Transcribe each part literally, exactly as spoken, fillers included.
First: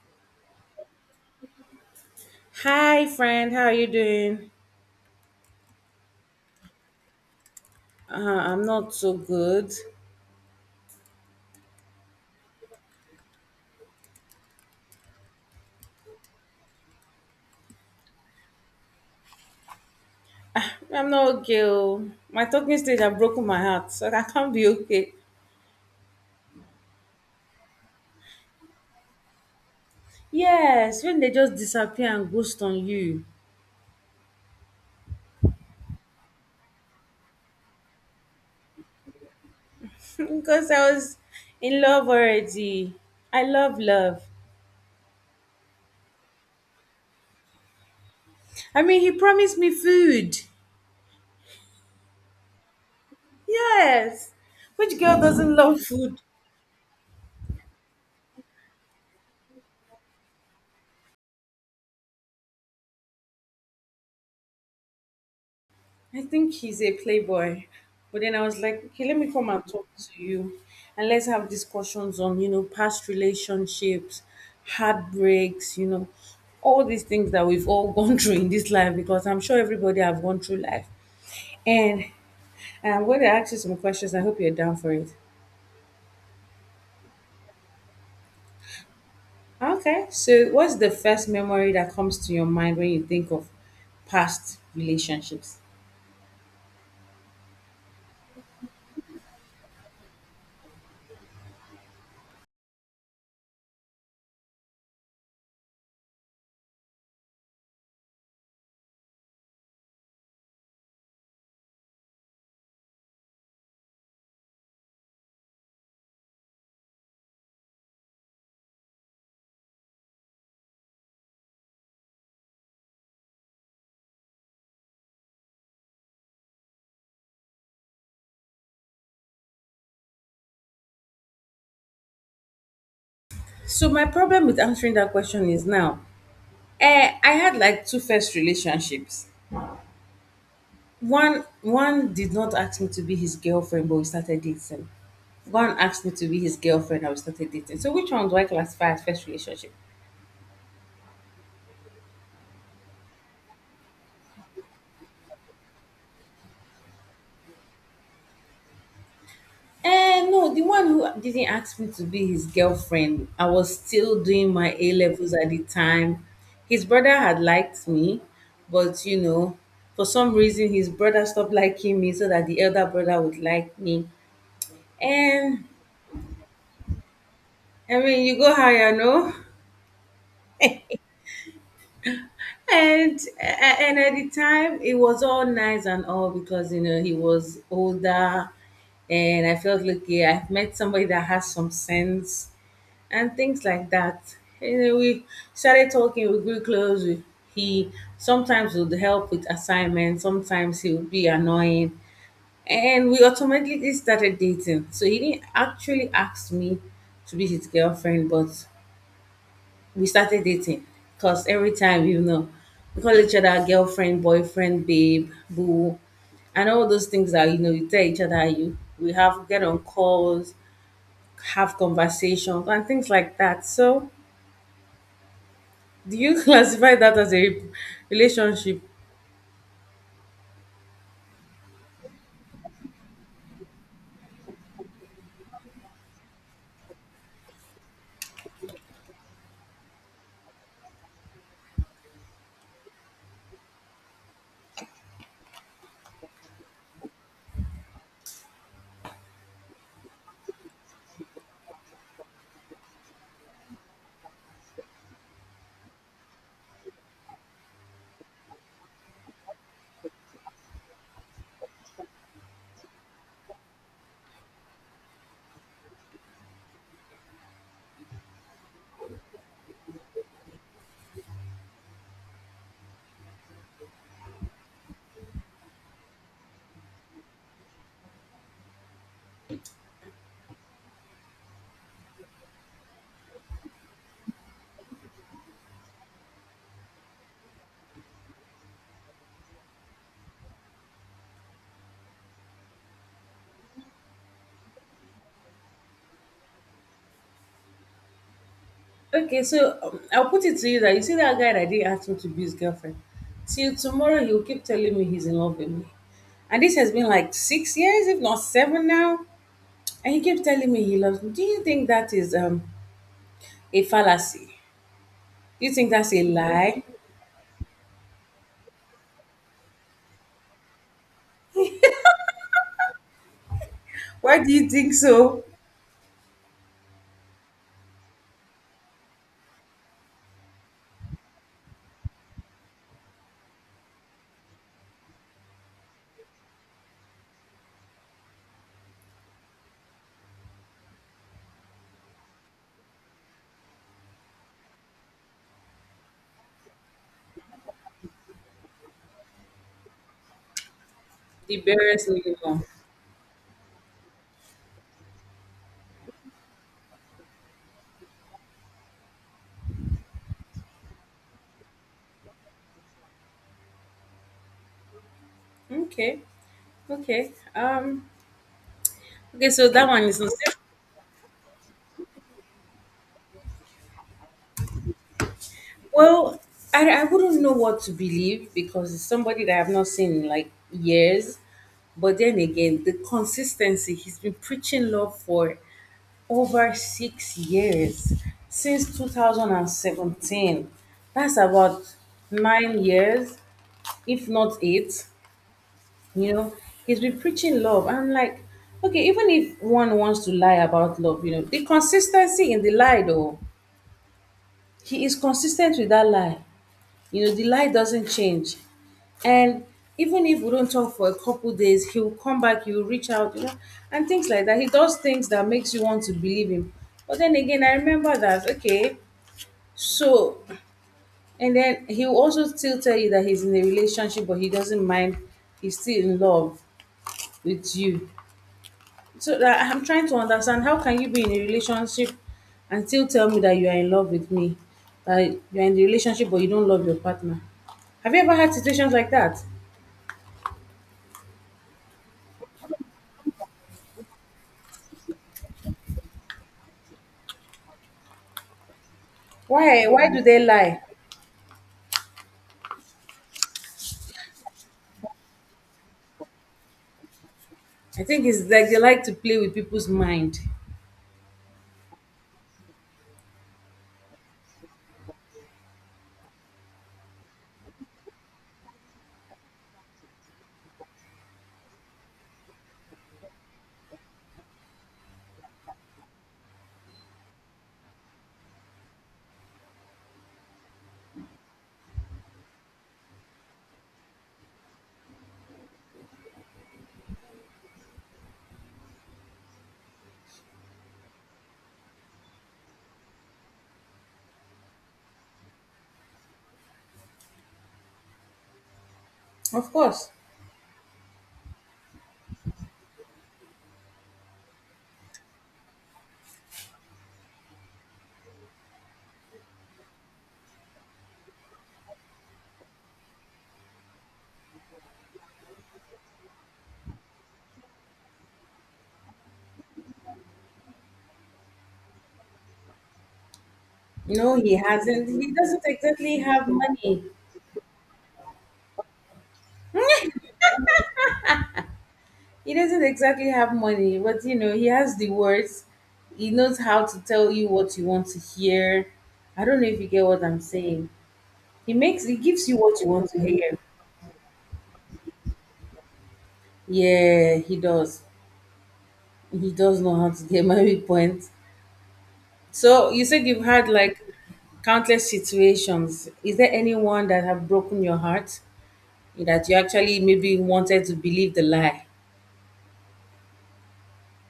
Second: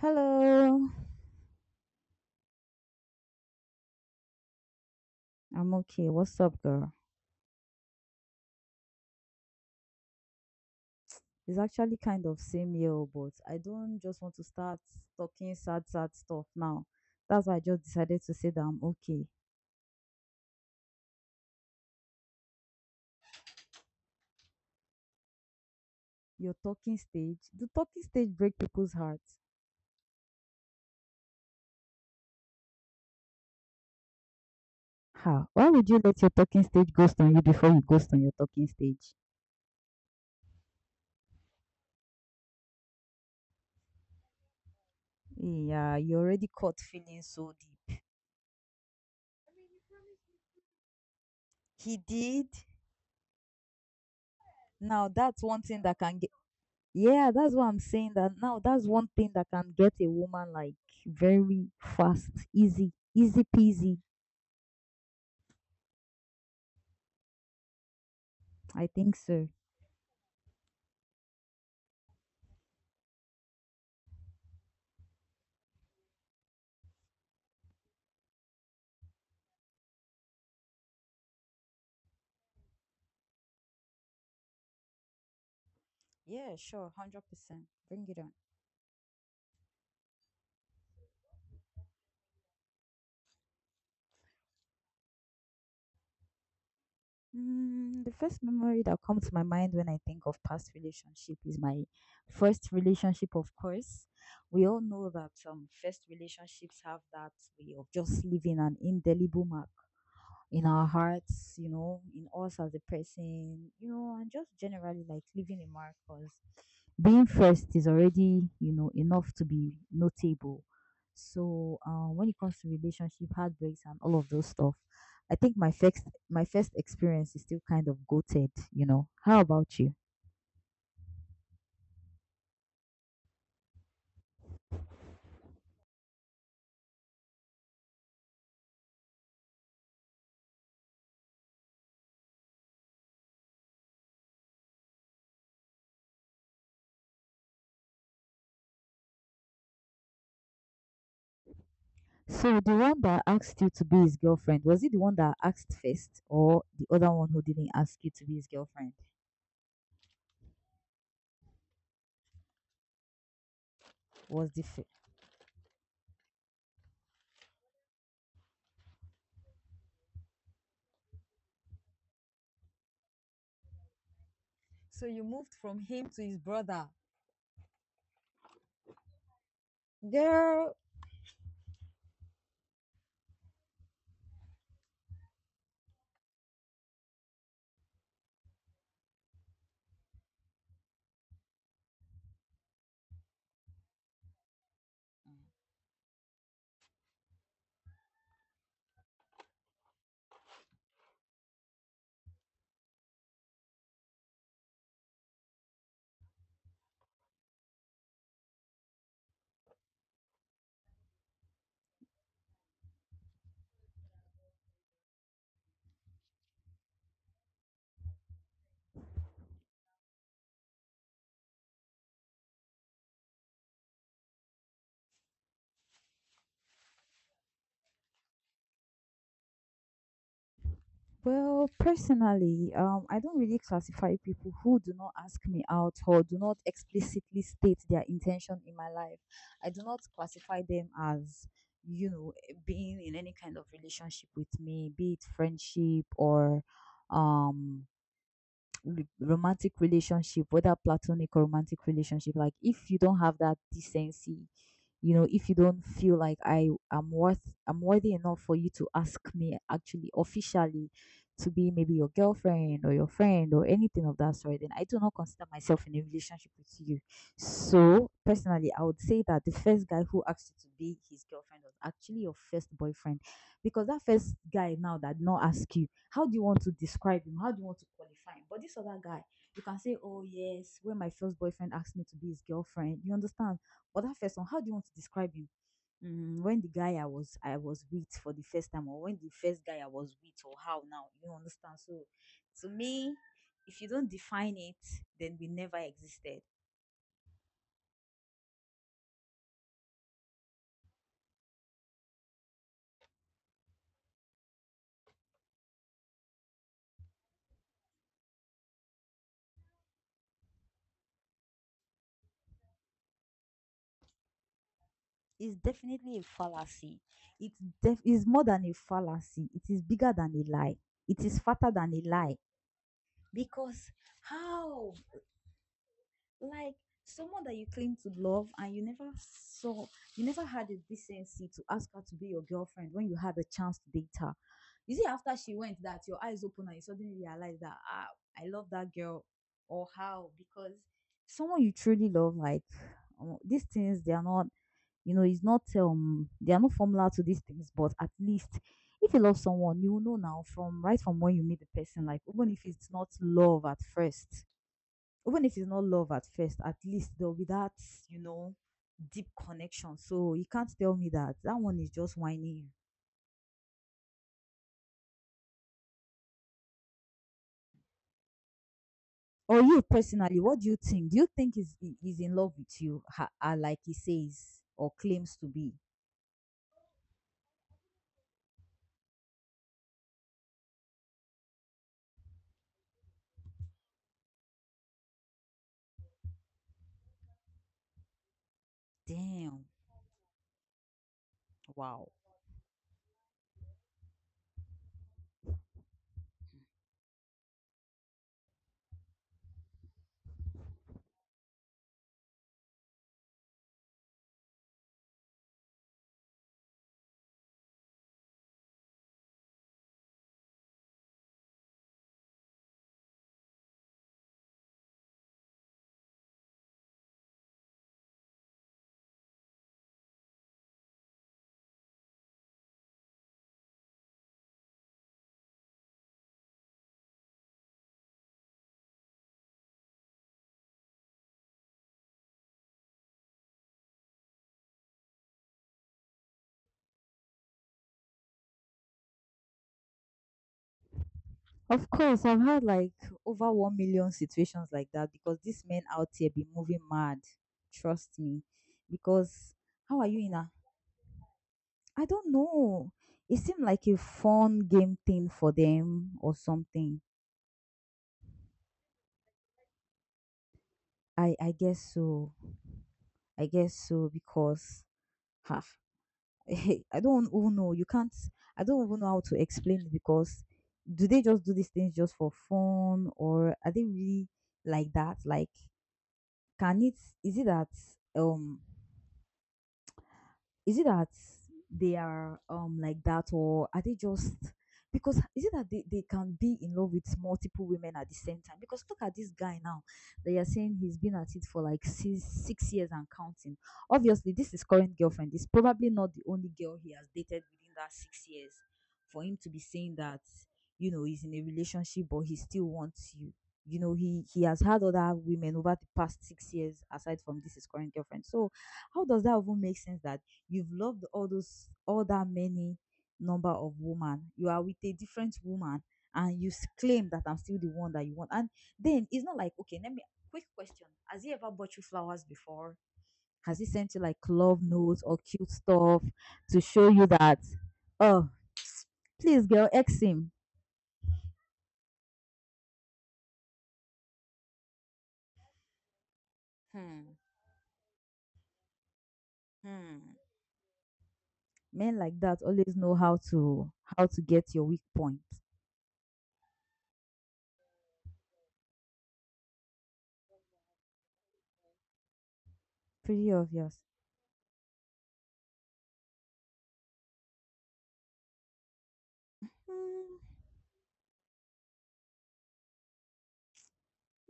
Hello, Hi, friend. How are you doing? I'm okay. What's up, girl? Uh, I'm not so good. It's actually kind of same year, but I don't just want to start talking sad, sad stuff now. That's why I just decided to say that I'm okay. I'm not okay. oh. My talking stage has broken my heart, so I can't be okay. Your talking stage, the talking stage break people's hearts. Yes, when they just disappear and ghost on you. How? Why would you let your talking stage ghost on you before you ghost on your talking stage? Because I was in love already. I love love. Yeah, you already caught feelings so deep. I mean, he promised me food. He did. Yes. Which Now girl that's doesn't one thing love that food? can Yeah, that's what I'm saying that now that's one thing that can get a woman like very fast, easy, easy peasy. I think he's a playboy. But then I was like, I okay, think let me come so. and talk to you and let's have discussions on, you know, past relationships, heartbreaks, you know, all these things that we've all gone through in this life, because I'm sure everybody have gone through life. And I'm going to ask you some questions. I hope you're down for it. Yeah, sure, one hundred percent. Bring it on. Okay. So, what's the first memory that comes to your mind when you think of past relationships? Mm, the first memory that comes to my mind when I think of past relationship is my first relationship, of course. We all know that um, first relationships have that way of just leaving an indelible mark in our hearts, you know, in us as a person, you know, and just generally like leaving a mark because being first is already, you know, enough to be notable. So uh, when it comes to relationship heartbreaks and all of those stuff, I think my first my first experience is still kind of goated. You know, how about you? So, my problem with answering that question is now, Eh, I had like two first relationships. One one did not ask me to be his girlfriend, but we started dating. One asked me to be his girlfriend, and we started dating. So which one do I classify as first relationship? So the one that asked you to be his girlfriend was it the one that asked first, or the other one who didn't ask you to be his girlfriend? Eh, no, the one who didn't ask me to be his girlfriend. I was still doing Was the my first? A levels at the time. His brother had liked me, but you know, for some reason his brother stopped liking me so that the elder brother would like me. So you moved And from him to his brother. I mean, you go higher, no? Girl. And and at the time, it was all nice and all because you know he was older, and I felt lucky. I've met somebody that has some sense and things like that. You know, we started talking. We grew close. We, he sometimes would help with assignments. Sometimes he would be annoying, and we automatically started dating. So he didn't actually ask me to be his girlfriend, but we started dating because every time, you know, we call each other girlfriend, boyfriend, babe, boo and all those things that you know you tell each other. You, we have, get on calls, have conversations and things like that. So do you classify that as a relationship? Well, personally, um, I don't really classify people who do not ask me out or do not explicitly state their intention in my life. I do not classify them as, you know, eh, being in any kind of relationship with me, be it friendship or um re- romantic relationship, whether platonic or romantic relationship, like if you don't have that decency, you know, if you don't feel like I am worth, I'm worthy enough for you to ask me actually officially to be maybe your girlfriend or your friend or anything of that sort, then I do not consider myself in a relationship with you. So personally, I would say that the first guy who asked you to be his girlfriend was actually your first boyfriend because that first guy now that did not ask you, how do you want to describe him? How do you want to qualify him? But this other guy, you can say, Oh, yes, when my first boyfriend asked me to be his girlfriend, you understand? But that first one, how do you want to describe him? Mm, when the guy I was I was with for the first time, or when the first guy I was with, or how now, you understand? So, to me, if you don't define it, then we never existed. Okay, so um, I'll put it to you that you see that guy that didn't ask me to be his girlfriend, till tomorrow he'll keep telling me he's in love with me, and this has been like six years, if not seven now. And he kept telling me he loves me. Do you think that is um, a fallacy? Is Do you think that's definitely a a lie? fallacy. It's def- is more than a fallacy. It is bigger than a lie. It is fatter than a lie. Because Why do you how think so? like someone that you claim to love and you never saw, you never had the decency to ask her to be your girlfriend when you had the chance to date her. You see, after she went, that your eyes open and you suddenly realize that ah, I love that girl, or how because someone you truly love, like um, these things, they are not, you know it's not, um they are not formula to these things but at least if you love someone you will know now from right from when you meet The the person barest like even if minimum. it's not love at first even if it's not love at first, at least there'll be that, you know, deep connection. So you can't tell me that that one is just whining you. Okay, okay. Um, okay, Or so you that one is not personally, safe. what do you think? Do you think he's, he- he's in love with you, ha, uh, like he says or claims to be? Well, I, I wouldn't know what to believe because it's somebody that I've not seen in like years. But then again, the consistency, he's been preaching love for over six years, since Damn. two thousand seventeen. That's about Wow. nine years. If not it, you know, he's been preaching love. I'm like, okay, even if one wants to lie about love, you know, the consistency in the lie though, he is consistent with that lie. You know, the lie doesn't change. And even if we don't talk for a couple days, he'll come back, he'll reach out, you know, and things like that. He does things that makes you want to believe him. But then again, I remember that, okay, so and then he'll also still tell you that he's in a relationship, but he doesn't mind, he's still in love with you. So that I'm trying to understand, how can you be in a relationship and still tell me that you are in love with me, that you're in the relationship but you don't love your partner. Have you ever had situations like that? Of course, I've had like over one million situations like that because these men out here be moving mad. Trust me. Because Why? how are Why you do in they a lie? I don't know. It seemed like a fun game thing for them or something. I think it's like they like to play with people's mind. I I guess so. I guess so because ha, I don't even know. You can't. I don't even know how to explain it because do they just do these things just for fun or are they really like that? Like, can it? Is it that um is it that they are um like that or are they just because is it that they, they can be in love with multiple women at the same time because look at this guy now they are saying he's been at it for like six, six years and counting. Obviously this is current girlfriend. It's probably not the only girl he has dated within that six years for him to be Of saying course. that, you know he's in a relationship but he still wants you, you know he he has had other women over the past six years aside from this is current girlfriend. So how does that even make sense that you've loved all those all that many number of women? You are with a different woman and you s- claim that I'm still the one that you want. And then it's not like, okay, let me quick question. Has he ever bought you flowers before? Has he sent you like No, he love notes hasn't. or He cute doesn't stuff exactly have to show money. you that? Oh, please girl, X him. He doesn't exactly have money, but you know, he has the words. He knows how to Hmm. tell you what you want to hear. I don't know if you get Hmm. what I'm saying. He Men makes he like that gives you always what you know want how to hear. to how to get your weak point. Yeah, he does. He does know how to get my weak point. So you said Pretty you've had obvious. like countless situations. Is there anyone that have broken your heart that you actually maybe wanted to believe the lie?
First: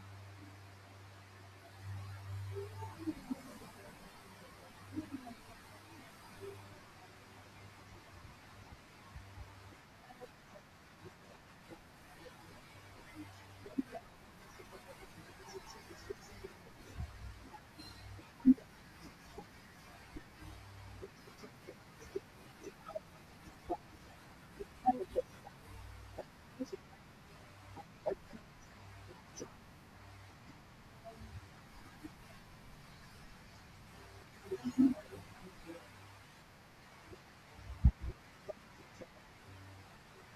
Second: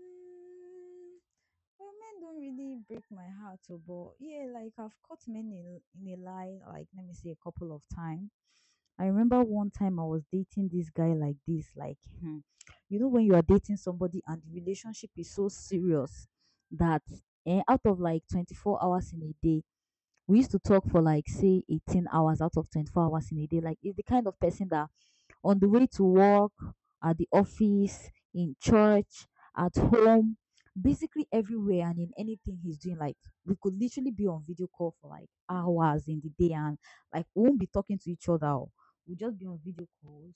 Mm, well, men don't really break my heart, oh, but yeah, like I've caught men in, in a lie, like let me say a couple of times. I remember one time I was dating this guy like this, like, hmm, you know, when you are dating somebody and the relationship is so serious that eh, out of like twenty-four hours in a day, we used to talk for like, say, eighteen hours out of twenty-four hours in a day. Like, it's the kind of person that on the way to work, at the office, in church, at home, basically everywhere and in anything he's doing. Like we could literally be on video call for like hours in the day and like we won't be talking to each other. Oh. We'll just be on video calls.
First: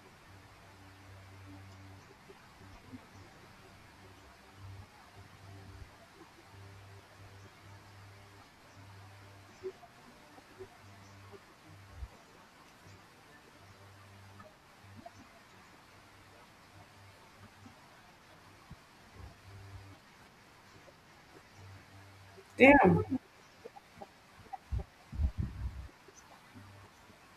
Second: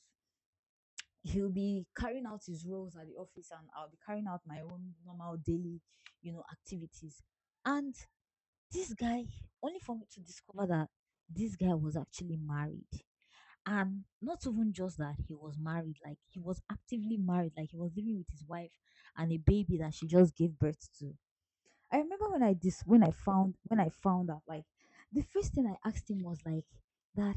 He'll be carrying out his roles at the office and I'll be carrying out my own normal daily, you know, activities. And this guy, only for me to discover that this guy was actually married, and not even just that he was married, like he was actively married, like he was living with his wife and a baby that she just gave birth to. I remember when i dis when Damn. i found when i found out, like the first thing I asked him was like that,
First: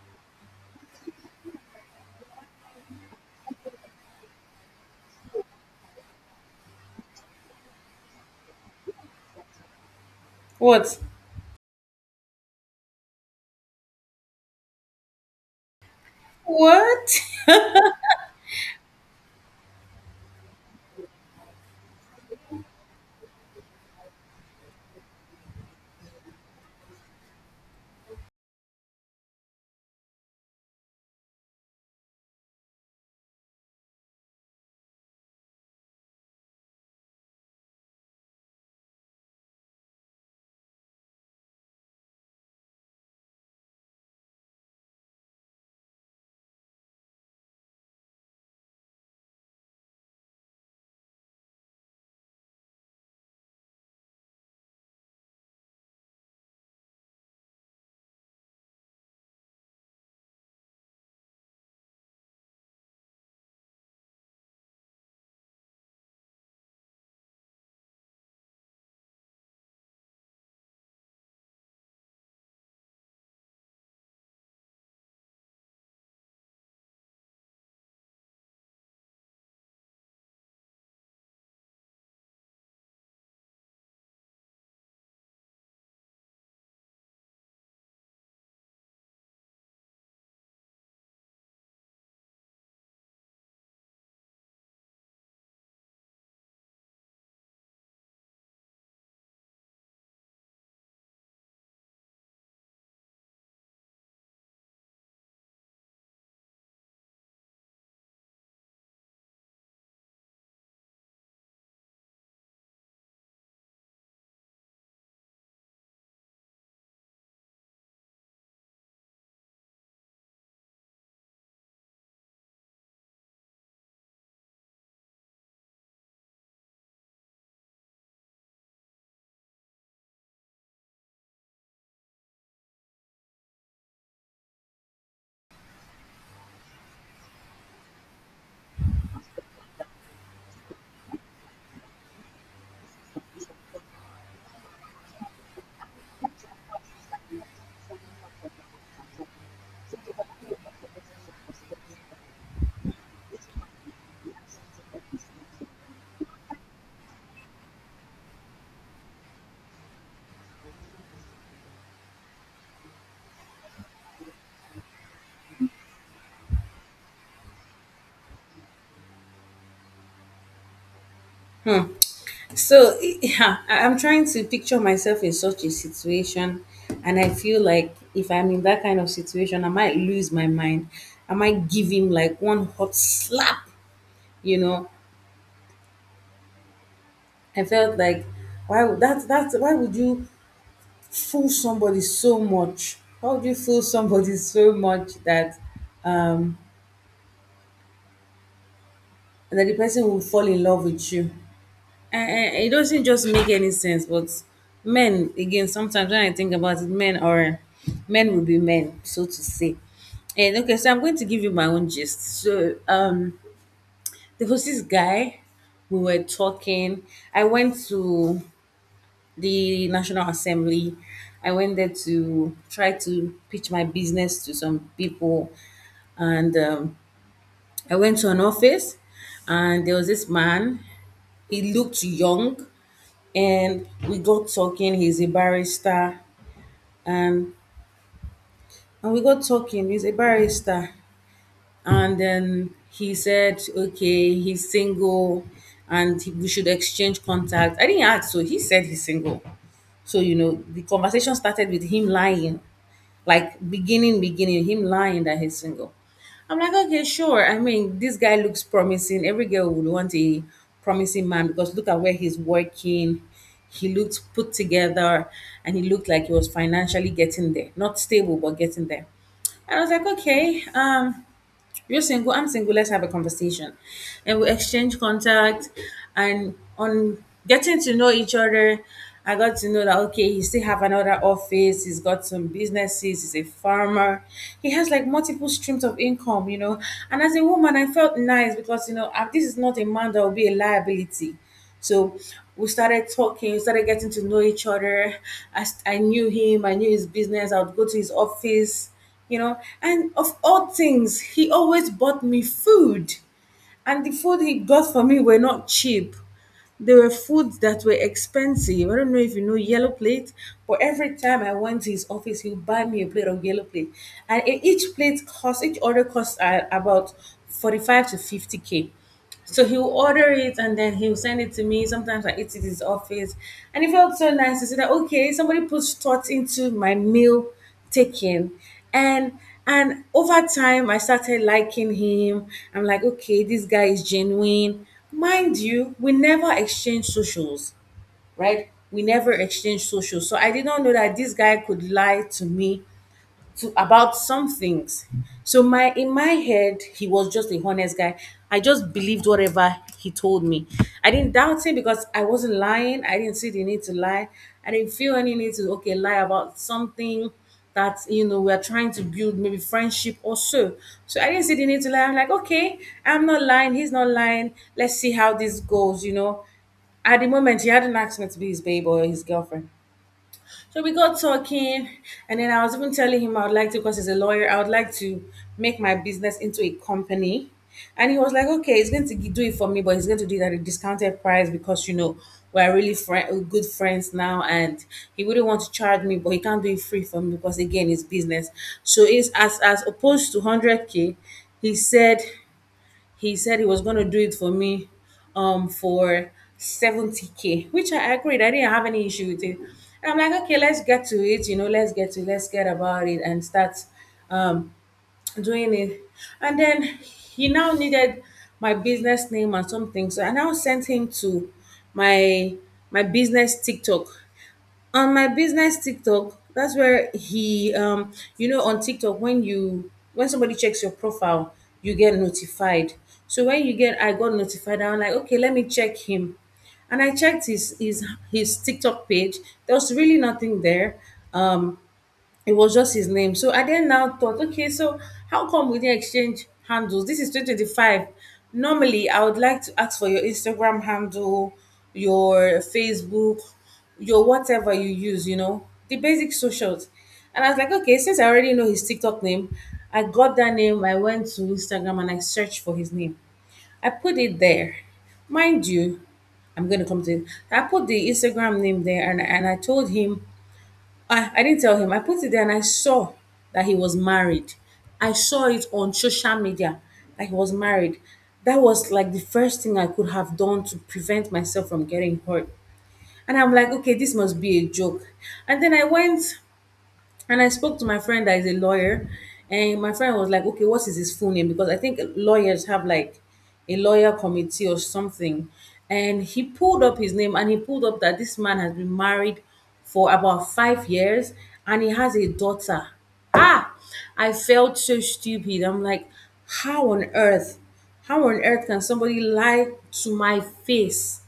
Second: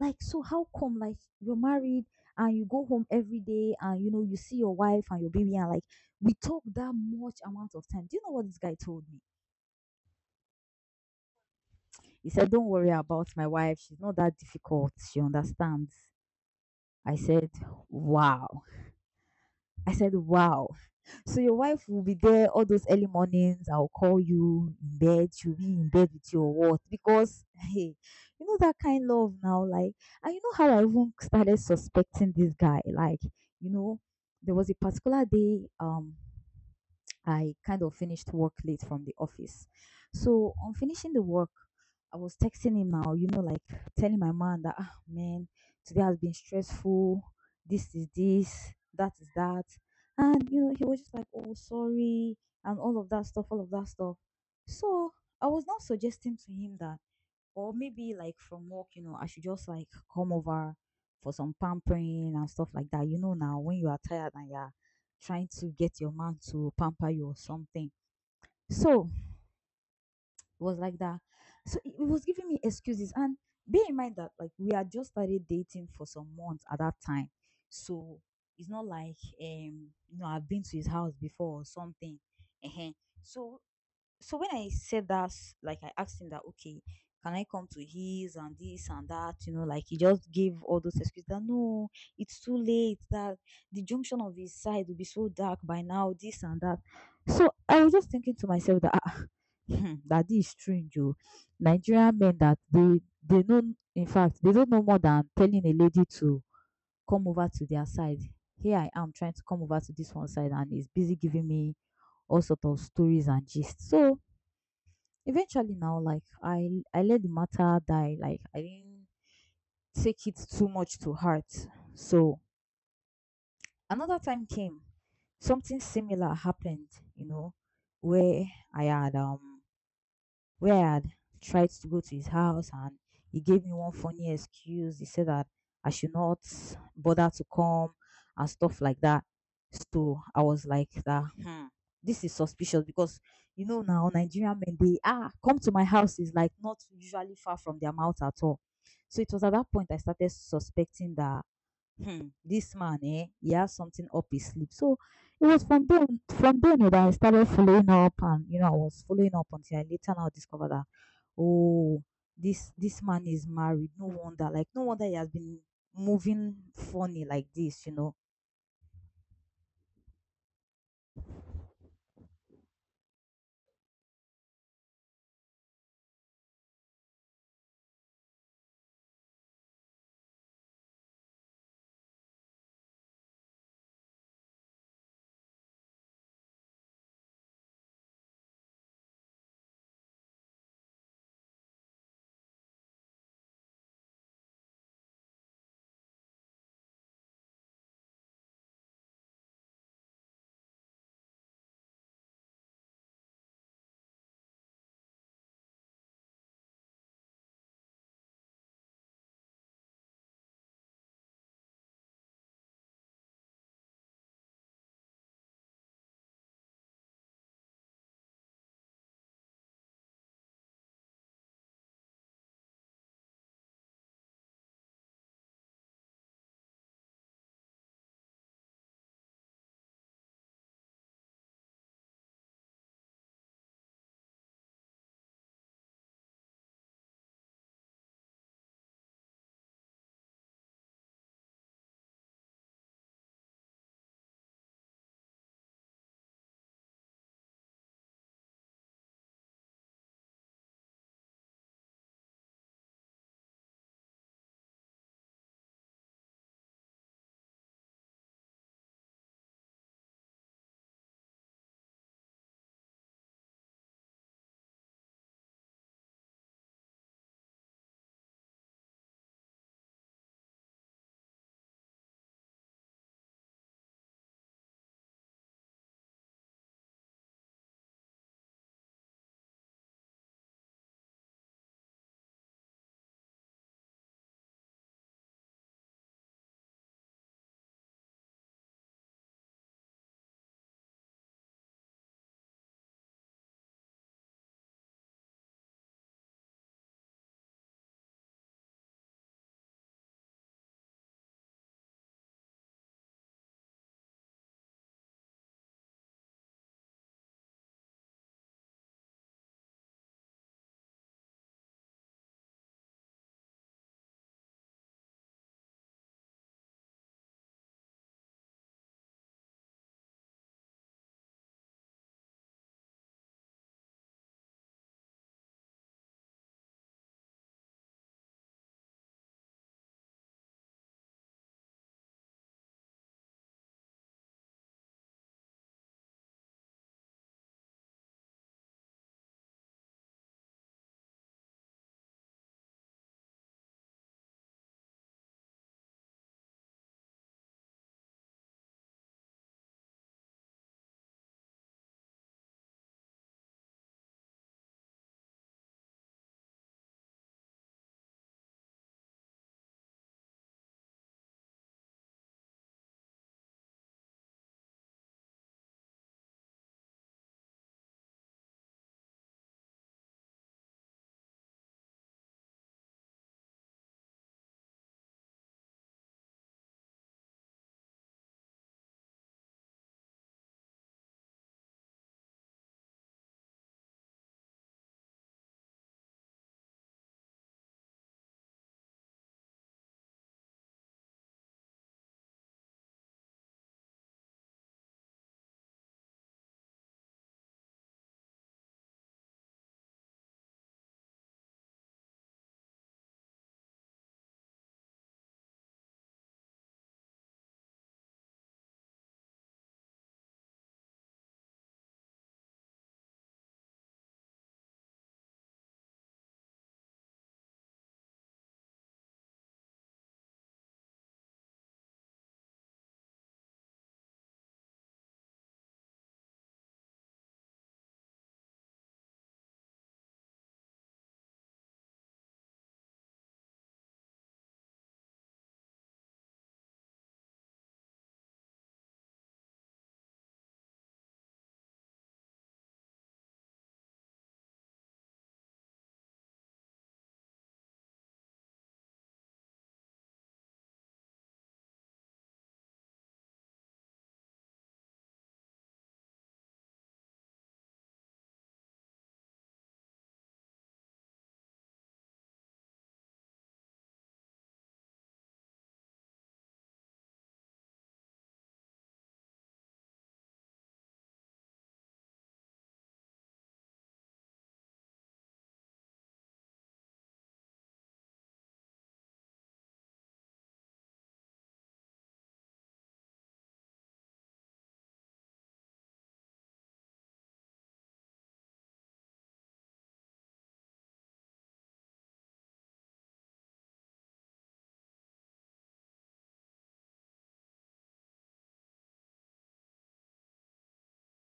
like, so how come like you're married and you go home every day and you know you see your wife and your baby and like we talk that much amount of time? Do you know what this guy told me? What? He said, don't worry about my wife, she's not that difficult, she understands. i What? said wow I said, wow. So your wife will be there all those early mornings. I'll call you in bed. She'll be in bed with your or what? Because hey, you know that kind love now. Like, and you know how I even started suspecting this guy. Like, you know, there was a particular day. Um, I kind of finished work late from the office. So on finishing the work, I was texting him now, you know, like telling my man that, ah, man, today has been stressful. This is this, that is that. And, you know, he was just like, oh, sorry, and all of that stuff, all of that stuff. So I was now suggesting to him that or maybe like from work, you know, I should just like come over for some pampering and stuff like that. You know, now when you are tired and you're trying to get your man to pamper you or something. So it was like that. So it it was giving me excuses. And bear in mind that like we had just started dating for some months at that time. So it's not like um you know I've been to his house before or something. Ehen. So so when I said that, like I asked him that, okay, can I come to his and this and that? You know, like he just gave all those excuses that no, it's too late, that the junction of his side will be so dark by now, this and that. So I was just thinking to myself that ah, hmm, that this is strange. Oh. Nigerian men that they they know, in fact they don't know more than telling a lady to come over to their side. Here I am trying to come over to this one side and he's busy giving me all sort of stories and gist. So Eventually now, like I I let the matter die. Like I didn't take it too much to heart. So another time came, something similar happened, you know, where I had um where I had tried to go to his house and he gave me one funny excuse. He said that I should not bother to come and stuff like that. So I was like that, hmm, this is suspicious because you know now Nigerian men they ah come to my house is like not usually far from their mouth at all. So it was at that point I started suspecting that hmm, this man, eh, he has something up his sleeve. So it was from then from then oh, that I started following up and you know, I was following up until I later now discovered that oh, this this man is married. No wonder, like no wonder he has been moving funny like this, you know. Hmm. So yeah, I- I'm trying to picture myself in such a situation, and I feel like if I'm in that kind of situation, I might lose my mind. I might give him like one hot slap, you know. I felt like, why would that that's why would you fool somebody so much? Why would you fool somebody so much that um that the person will fall in love with you? And it doesn't just make any sense, but men, again, sometimes when I think about it, men are, men will be men, so to say. And okay, so I'm going to give you my own gist. So um there was this guy. We were talking, I went to the National Assembly. I went there to try to pitch my business to some people, and um, I went to an office, and there was this man. He looked young, and we got talking. He's a barrister, and and we got talking. He's a barrister, and then he said, "Okay, he's single." And he- we should exchange contact. I didn't ask, so he said he's single. So, you know, the conversation started with him lying. Like beginning, beginning, him lying that he's single. I'm like, okay, sure. I mean, this guy looks promising. Every girl would want a promising man, because look at where he's working. He looked put together and he looked like he was financially getting there. Not stable, but getting there. And I was like, okay. Um, you're single, I'm single, let's have a conversation. And we exchange contact, and on getting to know each other, I got to know that okay, he still have another office, he's got some businesses, he's a farmer. He has like multiple streams of income, you know. And as a woman, I felt nice because you know, I- this is not a man that will be a liability. So we started talking, we started getting to know each other. I, s- I knew him, I knew his business. I would go to his office, you know. And of all things, he always bought me food. And the food he got for me were not cheap. They were foods that were expensive. I don't know if you know yellow plate, but every time I went to his office, he would buy me a plate of yellow plate. And e- each plate cost, each order costs uh, about forty-five to fifty k. So he'll order it and then he'll send it to me. Sometimes I eat it in his office. And it felt so nice to see that okay, somebody puts thought into my meal taking. And and over time I started liking him. I'm like, okay, this guy is genuine. Mind you, we never exchange socials, right? We never exchange socials. So I did not know that this guy could lie to me to about some things. So my in my head, he was just a honest guy. I just believed whatever he told me. I didn't doubt him because I wasn't lying. I didn't see the need to lie. I didn't feel any need to okay lie about something that you know we're trying to build maybe friendship or so. So I didn't see the need to lie. I'm like, okay, I'm not lying, he's not lying. Let's see how this goes, you know. At the moment he hadn't asked me to be his babe or his girlfriend. So we got talking, and then I was even telling him I would like to, because he's a lawyer, I would like to make my business into a company. And he was like, okay, he's going to gi- do it for me, but he's going to do it at a discounted price because, you know, we're really fri good friends now. And he wouldn't want to charge me, but he can't do it free for me because, again, it's business. So it's as, as opposed to one hundred k, he said he said he was going to do it for me um for seventy k, which I agreed, I didn't have any issue with it. And I'm like, okay, let's get to it, you know, let's get to let's get about it and start um doing it. And then he now needed my business name and something, so I now sent him to my my business TikTok. On my business TikTok, that's where he, um, you know, on TikTok when you when somebody checks your profile, you get notified. So when you get, I got notified. I'm like, okay, let me check him, and I checked his his his TikTok page. There was really nothing there. Um, it was just his name. So I then now thought, okay, so how come we didn't exchange handles? This is twenty twenty-five. Normally, I would like to ask for your Instagram handle, your Facebook, your whatever you use, you know, the basic socials. And I was like, okay, since I already know his TikTok name, I got that name. I went to Instagram and I searched for his name. I put it there. Mind you, I'm going to come to it. I put the Instagram name there and, and I told him I, I didn't tell him. I put it there and I saw that he was married. I saw it on social media that he was married. That was like the first thing I could have done to prevent myself from getting hurt. And I'm like, okay, this must be a joke. And then I went and I spoke to my friend that is a lawyer, and my friend was like, okay, what is his full name? Because I think lawyers have like a lawyer committee or something. And he pulled up his name and he pulled up that this man has been married for about five years and he has a daughter. Ah, I felt so stupid. I'm like, how on earth? How on earth can somebody lie to my face?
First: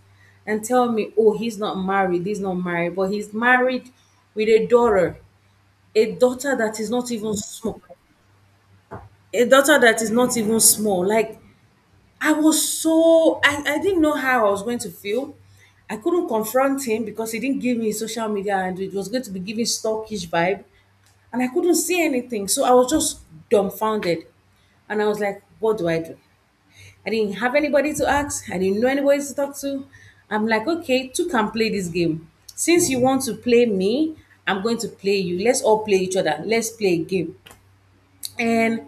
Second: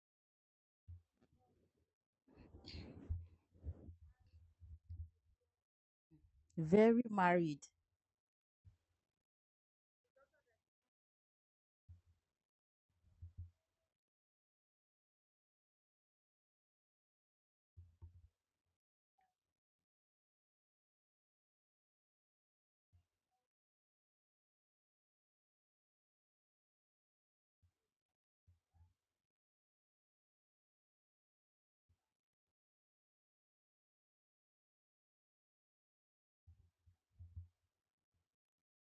And tell me, oh, he's not married, he's not married, but he's married with a daughter, a daughter that is Very not even married. small, a daughter that is not even small, like i was so i, I didn't know how I was going to feel. I couldn't confront him because he didn't give me his social media and it was going to be giving stalkish vibe, and I couldn't say anything, so I was just dumbfounded. And I was like, what do I do? I didn't have anybody to ask, I didn't know anybody to talk to. I'm like, okay, two can play this game. Since you want to play me, I'm going to play you. Let's all play each other, let's play a game. And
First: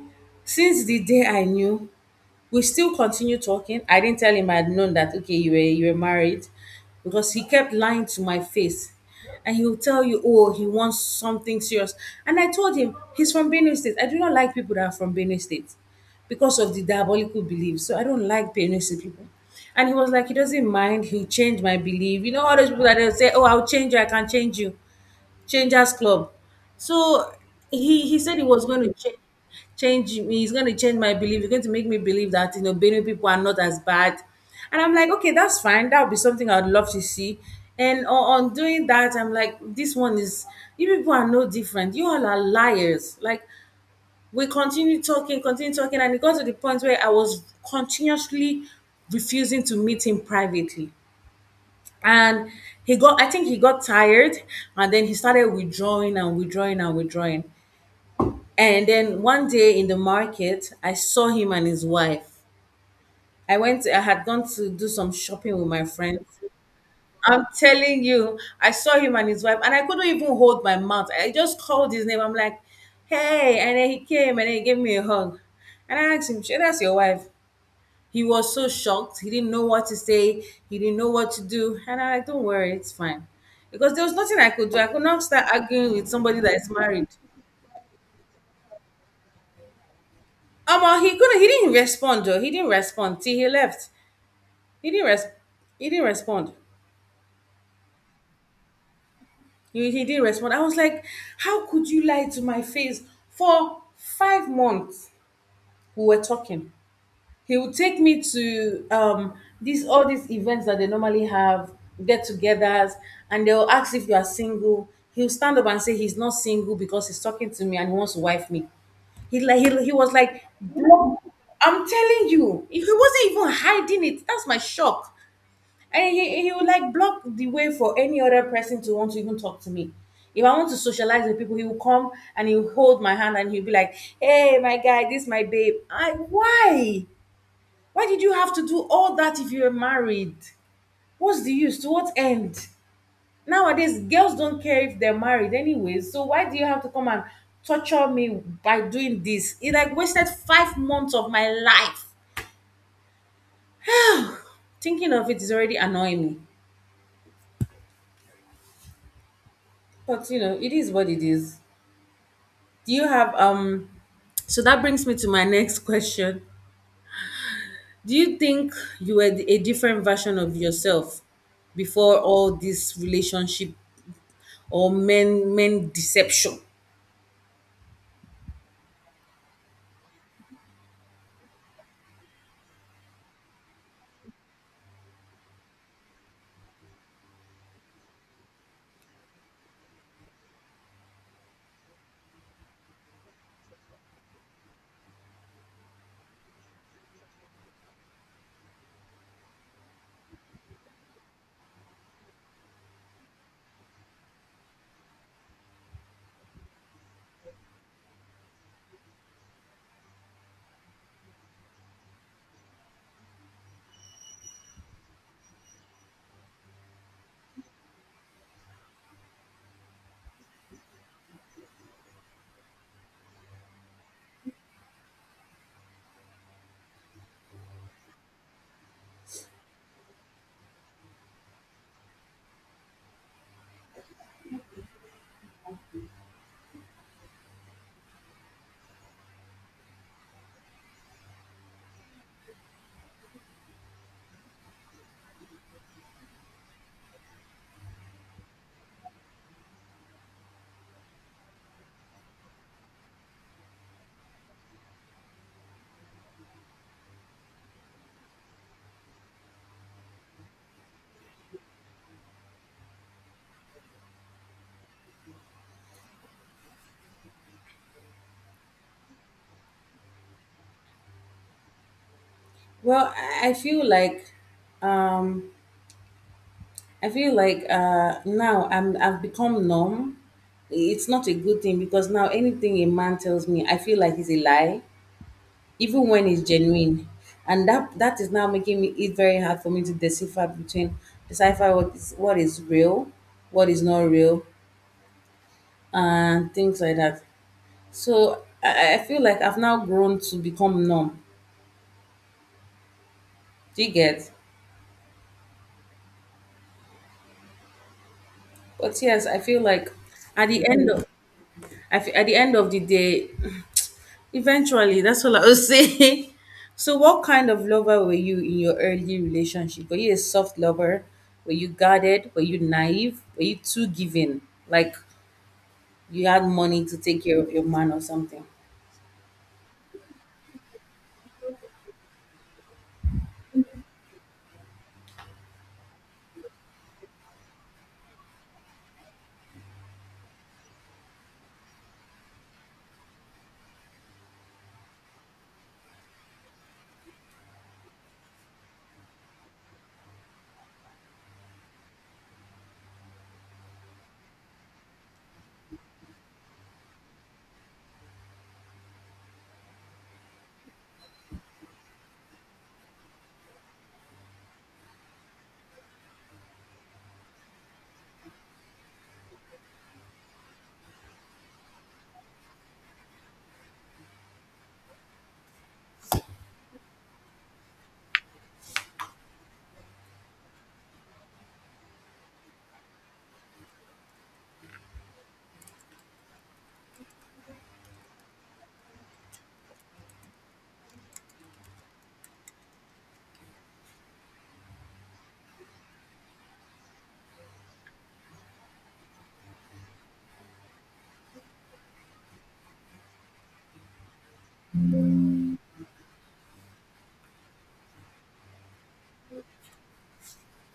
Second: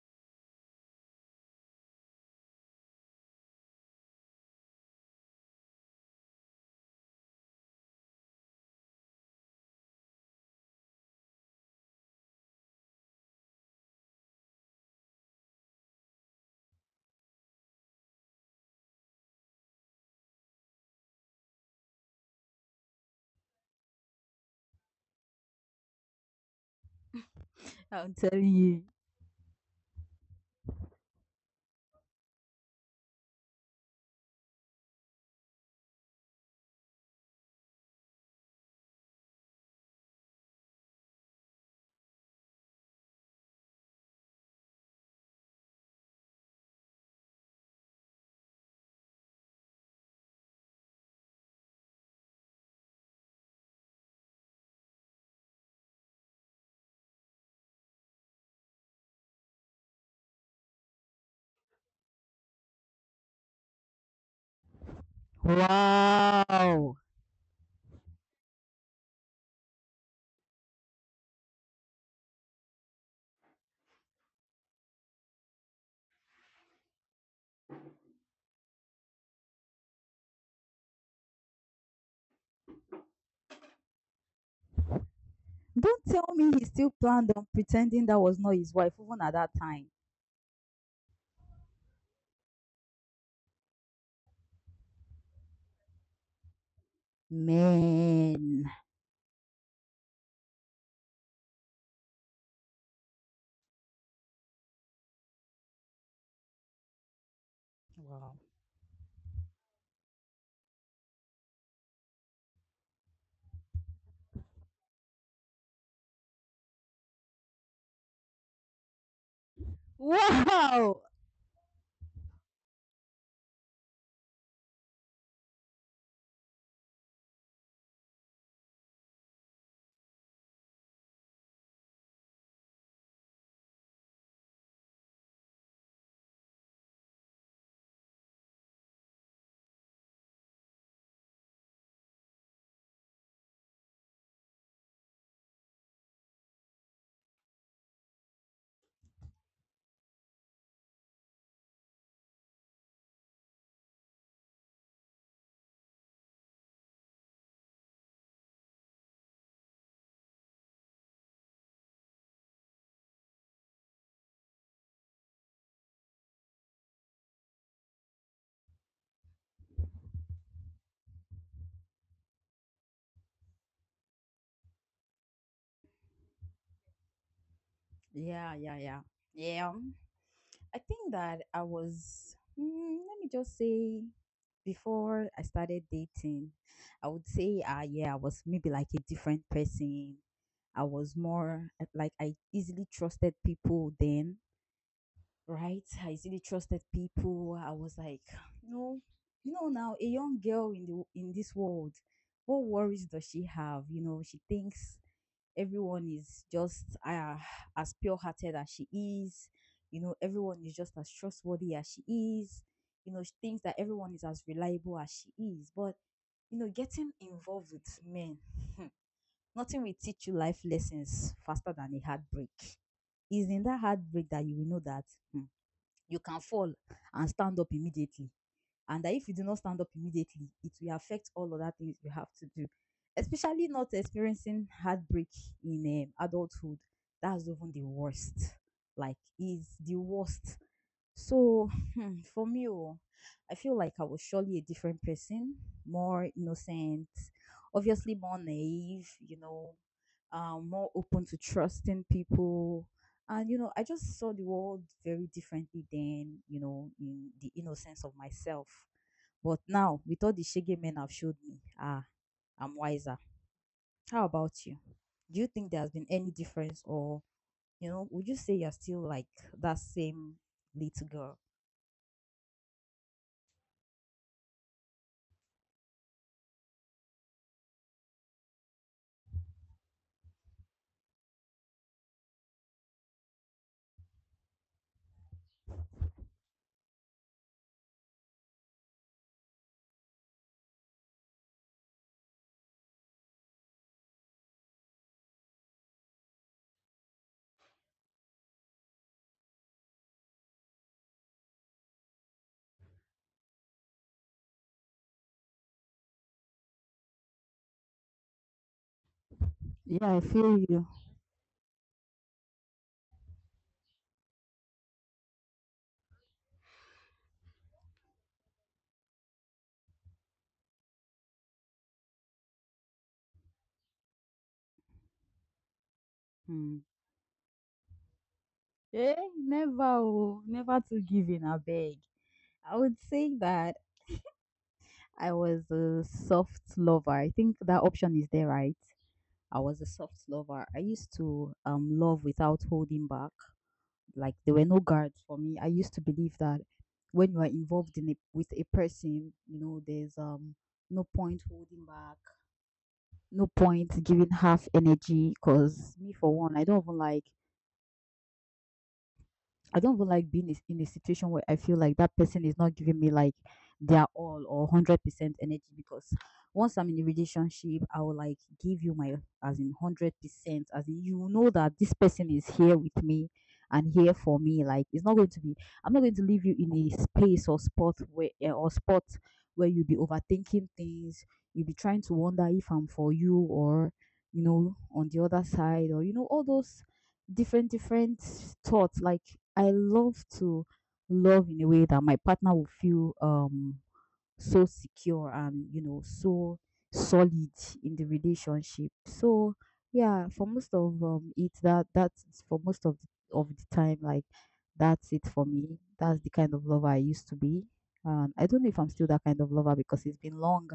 since the day I knew, we still continue talking. I didn't tell him I'd known that okay, you were you were married, because he kept lying to my face. And he'll tell you, oh, he wants something serious. And I told him, he's from Benue State. I do not like people that are from Benue State because of the diabolical beliefs. So I don't like Benue State people. And he was like, he doesn't mind. He'll change my belief. You know, all those people that they'll say, oh, I'll change you. I can change you. Changers Club. So he I'm he said he telling was going you. to change change me. He's going to change my belief. He's going to make me believe that you know Benue people are not as bad. And I'm like, okay, that's fine. That would be something I'd love to see. And on, on doing that, I'm like, this one is, you people are no different. You all are liars. Like we continue talking, continue talking, and it got to the point where I was continuously refusing to meet him privately, and he got, I think he got tired, and then he started withdrawing and withdrawing and withdrawing. And then one day in the market I saw him and his wife. I went, I had gone to do some shopping with my friends. Wow. I'm telling you, I saw him and his wife and I couldn't even hold my mouth, I just called his name. I'm like, hey, and then he came and then he gave me a hug, and I asked him, "Shey, that's your wife?" He was so shocked. He didn't know what to say. He didn't know what to do. And I, like, don't worry, it's fine. Because there was nothing I could do. I could not start arguing Don't with tell somebody me that he is still married. planned on pretending that was not his wife, even at that time. Um, he couldn't. He didn't respond. Though he didn't respond till he left. He didn't res. He didn't respond. Man. He, he didn't respond. I was like, how could you lie to my face for five months? We were talking. He would take me Wow. to um these, all these events that they normally have, get-togethers, and they'll ask if you are single, he'll stand up and say he's not single because he's talking to me and he wants to wife me. He like he, he was like Wow. block-. I'm telling you, he wasn't even hiding it, that's my shock. And he, he would like block the way for any other person to want to even talk to me. If I want to socialize with people, he will come and he'll hold my hand and he'll be like, hey my guy, this is my babe. I, why why did you have to do all that if you were married? What's the use? To what end? Nowadays, girls don't care if they're married anyway. So why do you have to come and torture me by doing this? It like wasted five months of my life. Thinking of it is already annoying me. But you know, it is what it is. Do you have um so that brings me to my next question. Do you think you were a different version of yourself before all this relationship or men men deception? Yeah, yeah, yeah. Yeah. um, I think that I was, mm, let me just say, before I started dating, I would say, uh, yeah, I was maybe like a different person. I was more uh, like I easily trusted people then, right? I easily trusted people. I was like, no, you know, now a young girl in the in this world, what worries does she have? You know, she thinks everyone is just uh, as pure hearted as she is. You know, everyone is just as trustworthy as she is. You know, she thinks that everyone is as reliable as she is. But, you know, getting involved with men, nothing will teach you life lessons faster than a heartbreak. It's in that heartbreak that you will know that hmm, you can fall and stand up immediately and that if you do not stand up immediately, it will affect all other things you have to do. Especially not experiencing heartbreak in um, adulthood. That's even the worst. Like, is the worst. So, hmm, for me, oh, I feel like I was surely a different person, more innocent, obviously more naive, you know, uh, more open to trusting people. And, you know, I just saw the world very differently than, you know, in the innocence of myself. But now, with all the shege men have showed me, ah, I'm wiser. How about you? Do you think there has been any difference, or you know, would you say you're still like that same little girl? Well, I I feel like, um, I feel like, uh, now I'm I've become numb. It's not a good thing because now anything a man tells me, I feel like it's a lie, even when it's genuine, and that that is now making me it very hard for me to decipher between, decipher what is, what is real, what is not real, and things like that. So I, I I feel like I've now grown to become numb. Do you get? But yes, I feel like Yeah, I at feel the you. end of I feel at the end of the day, eventually, that's all I will say. So, what kind of lover were you in your early relationship? Were you a soft lover? Were you guarded? Were you naive? Were you too giving? Like you had Hmm. money to take care of your man or something? Eh, never, oh, never to give in, I beg. I would say that I was a soft lover. I think that option is there, right? I was a soft lover. I used to um love without holding back. Like there were no guards for me. I used to believe that when you are involved in a, with a person, you know, there's um no point holding back, no point giving half energy. Cause me for one, I don't even like I don't even like being is- in a situation where I feel like that person is not giving me like their all or hundred percent energy because once I'm in a relationship, I will like give you my as in hundred percent, as in you know that this person is here with me and here for me. Like it's not going to be, I'm not going to leave you in a space or spot where eh, or spot where you'll be overthinking things. You'll be trying to wonder if I'm for you or you know on the other side or you know all those different different thoughts like I love to love in a way that my partner will feel um so secure and you know so solid in the relationship. So yeah, for most of um it that that's for most of of the time like that's it for me. That's the kind of lover I used to be. And I don't know if I'm still that kind of lover because it's been long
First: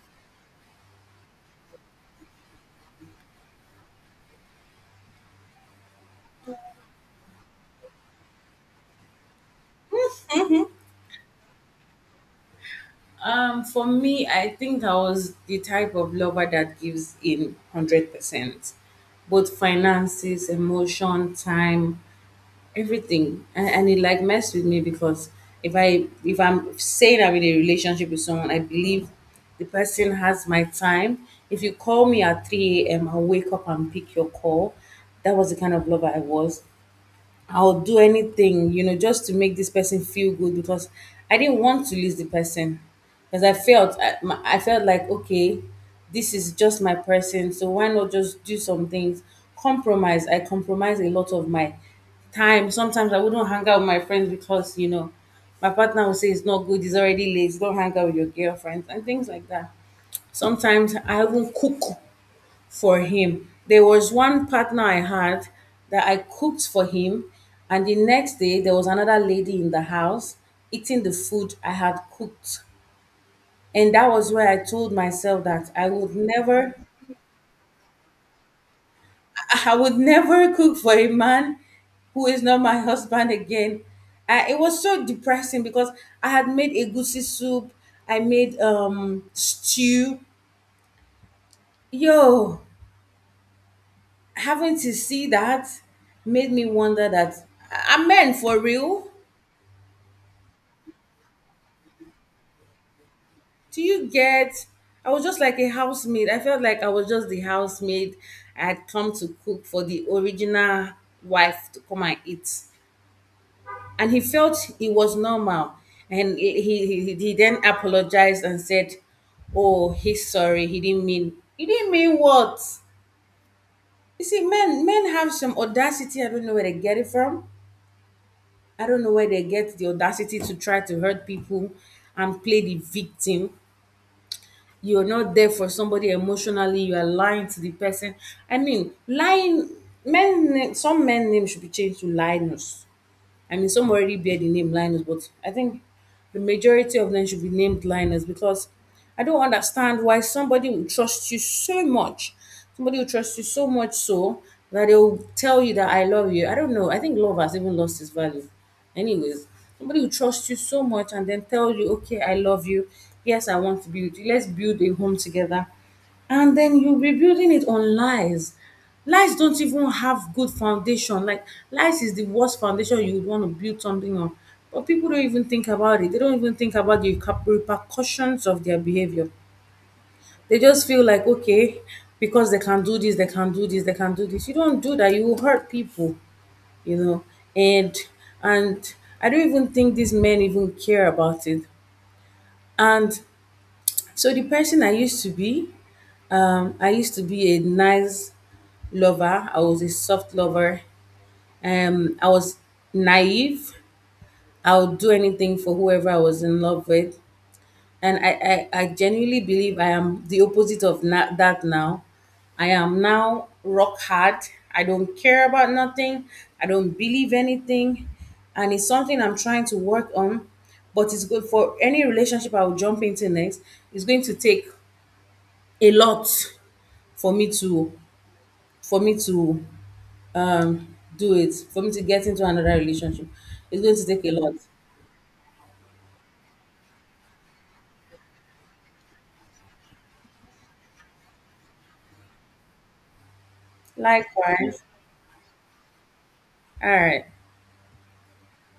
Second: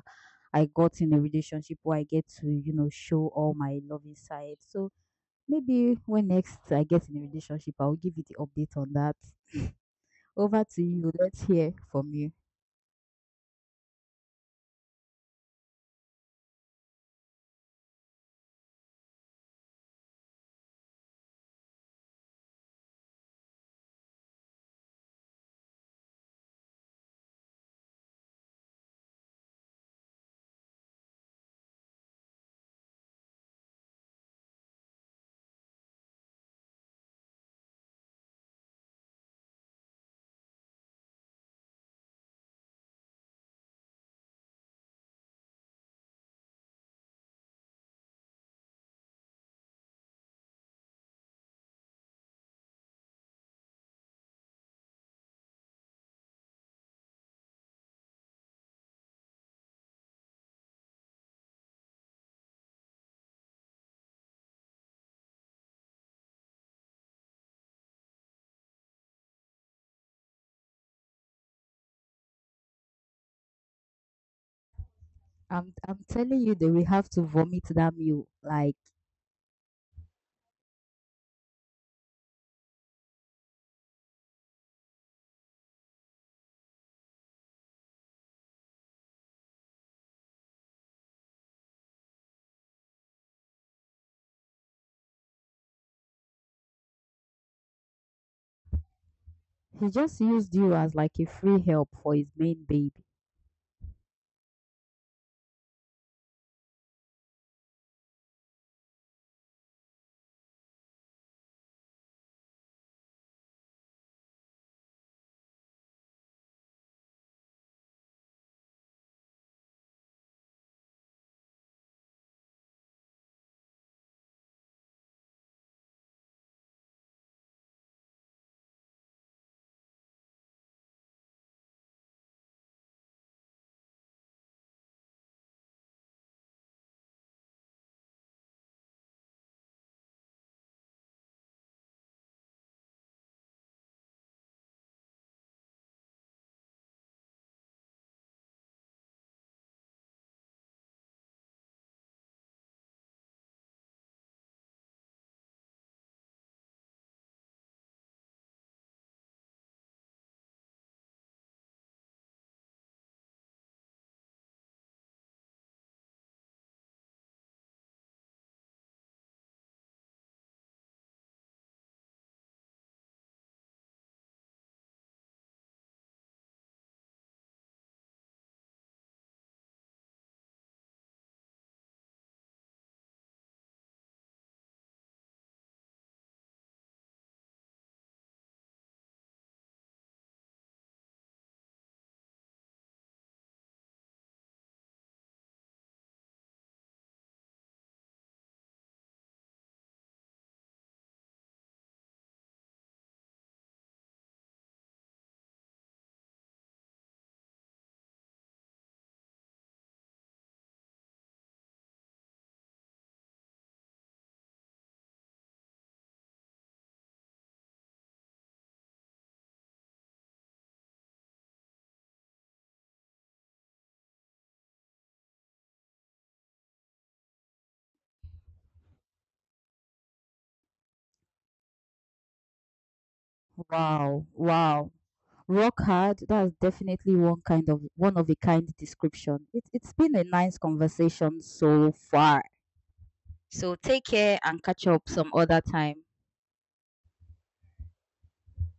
I got in a relationship where I get to, you know, show all my loving side. So maybe when next I get in a relationship, I'll give you the update on that. Over to you. Let's hear from you. Um, for me, I think I was the type of lover that gives in hundred percent, both finances, emotion, time. Everything, and, and it like messed with me because if i if I'm saying I'm in a relationship with someone, I believe the person has my time. If you call me at three a.m., I'll wake up and pick your call. That was the kind of lover I was. I'll do anything, you know, just to make this person feel good because I didn't want to lose the person. Because I felt, I, my- I felt like, okay, this is just my person, so why not just do some things? Compromise. I compromise a lot of my time. Sometimes I wouldn't hang out with my friends because, you know, my partner would say it's not good, it's already late, don't hang out with your girlfriends and things like that. Sometimes I won't cook for him. There was one partner I had that I cooked for him, and the next day there was another lady in the house eating the food I had cooked. And that was where I told myself that I'm I I'm would telling you that never, we have to vomit that meal. Like I I would never cook for a man who is not my husband again. I, it was so depressing because I had made a goosey soup, I made um stew. Yo, having to see that made me wonder that, are men for real? he just used you as like a free help for his main baby. Do you get? I was just like a housemaid. I felt like I was just the housemaid. I had come to cook for the original wife to come and eat. And he felt it was normal. And he, he he then apologized and said, oh, he's sorry. He didn't mean, he didn't mean what? You see, men, men have some audacity. I don't know where they get it from. I don't know where they get the audacity to try to hurt people and play the victim. You're not there for somebody emotionally. You are lying to the person. I mean, lying men. Some men name should be changed to Linus. I mean, some already bear the name Linus, but I think the majority of them should be named Linus because I don't understand why somebody will trust you so much. Somebody will trust you so much so that they will tell you that I love you. I don't know. I think love has even lost its value. Anyways, somebody will trust you so much and then tell you, okay, I love you. Yes, I want to be with you. Let's build a home together, and then you are rebuilding it on lies. Lies don't even have good foundation. Like lies is the worst foundation you would want to build something on. But people don't even think about it. They don't even think about the cap- repercussions of their behavior. They just feel like okay, because they can do this, they can do this, they can do this. You don't do that. You will hurt people. You know, and and I don't even think these men even care about it. And so the person I used to be, um, I used to be a nice lover. I was a soft lover. Um, I was naive. I would do anything for whoever I was in love with. And I, I, I genuinely believe I am the opposite of na- that now. I am now rock hard. I don't care about nothing. I don't believe anything. And it's something I'm trying to work on. But it's good for any relationship I will jump into next. It's going to take a lot for me to for me to um do it for me to get into another relationship. It's going to take Wow, a lot. wow. Rock hard. That's definitely one kind of one of a kind description. It it's been a nice conversation so far. So take care and Likewise. catch up some other time. All right.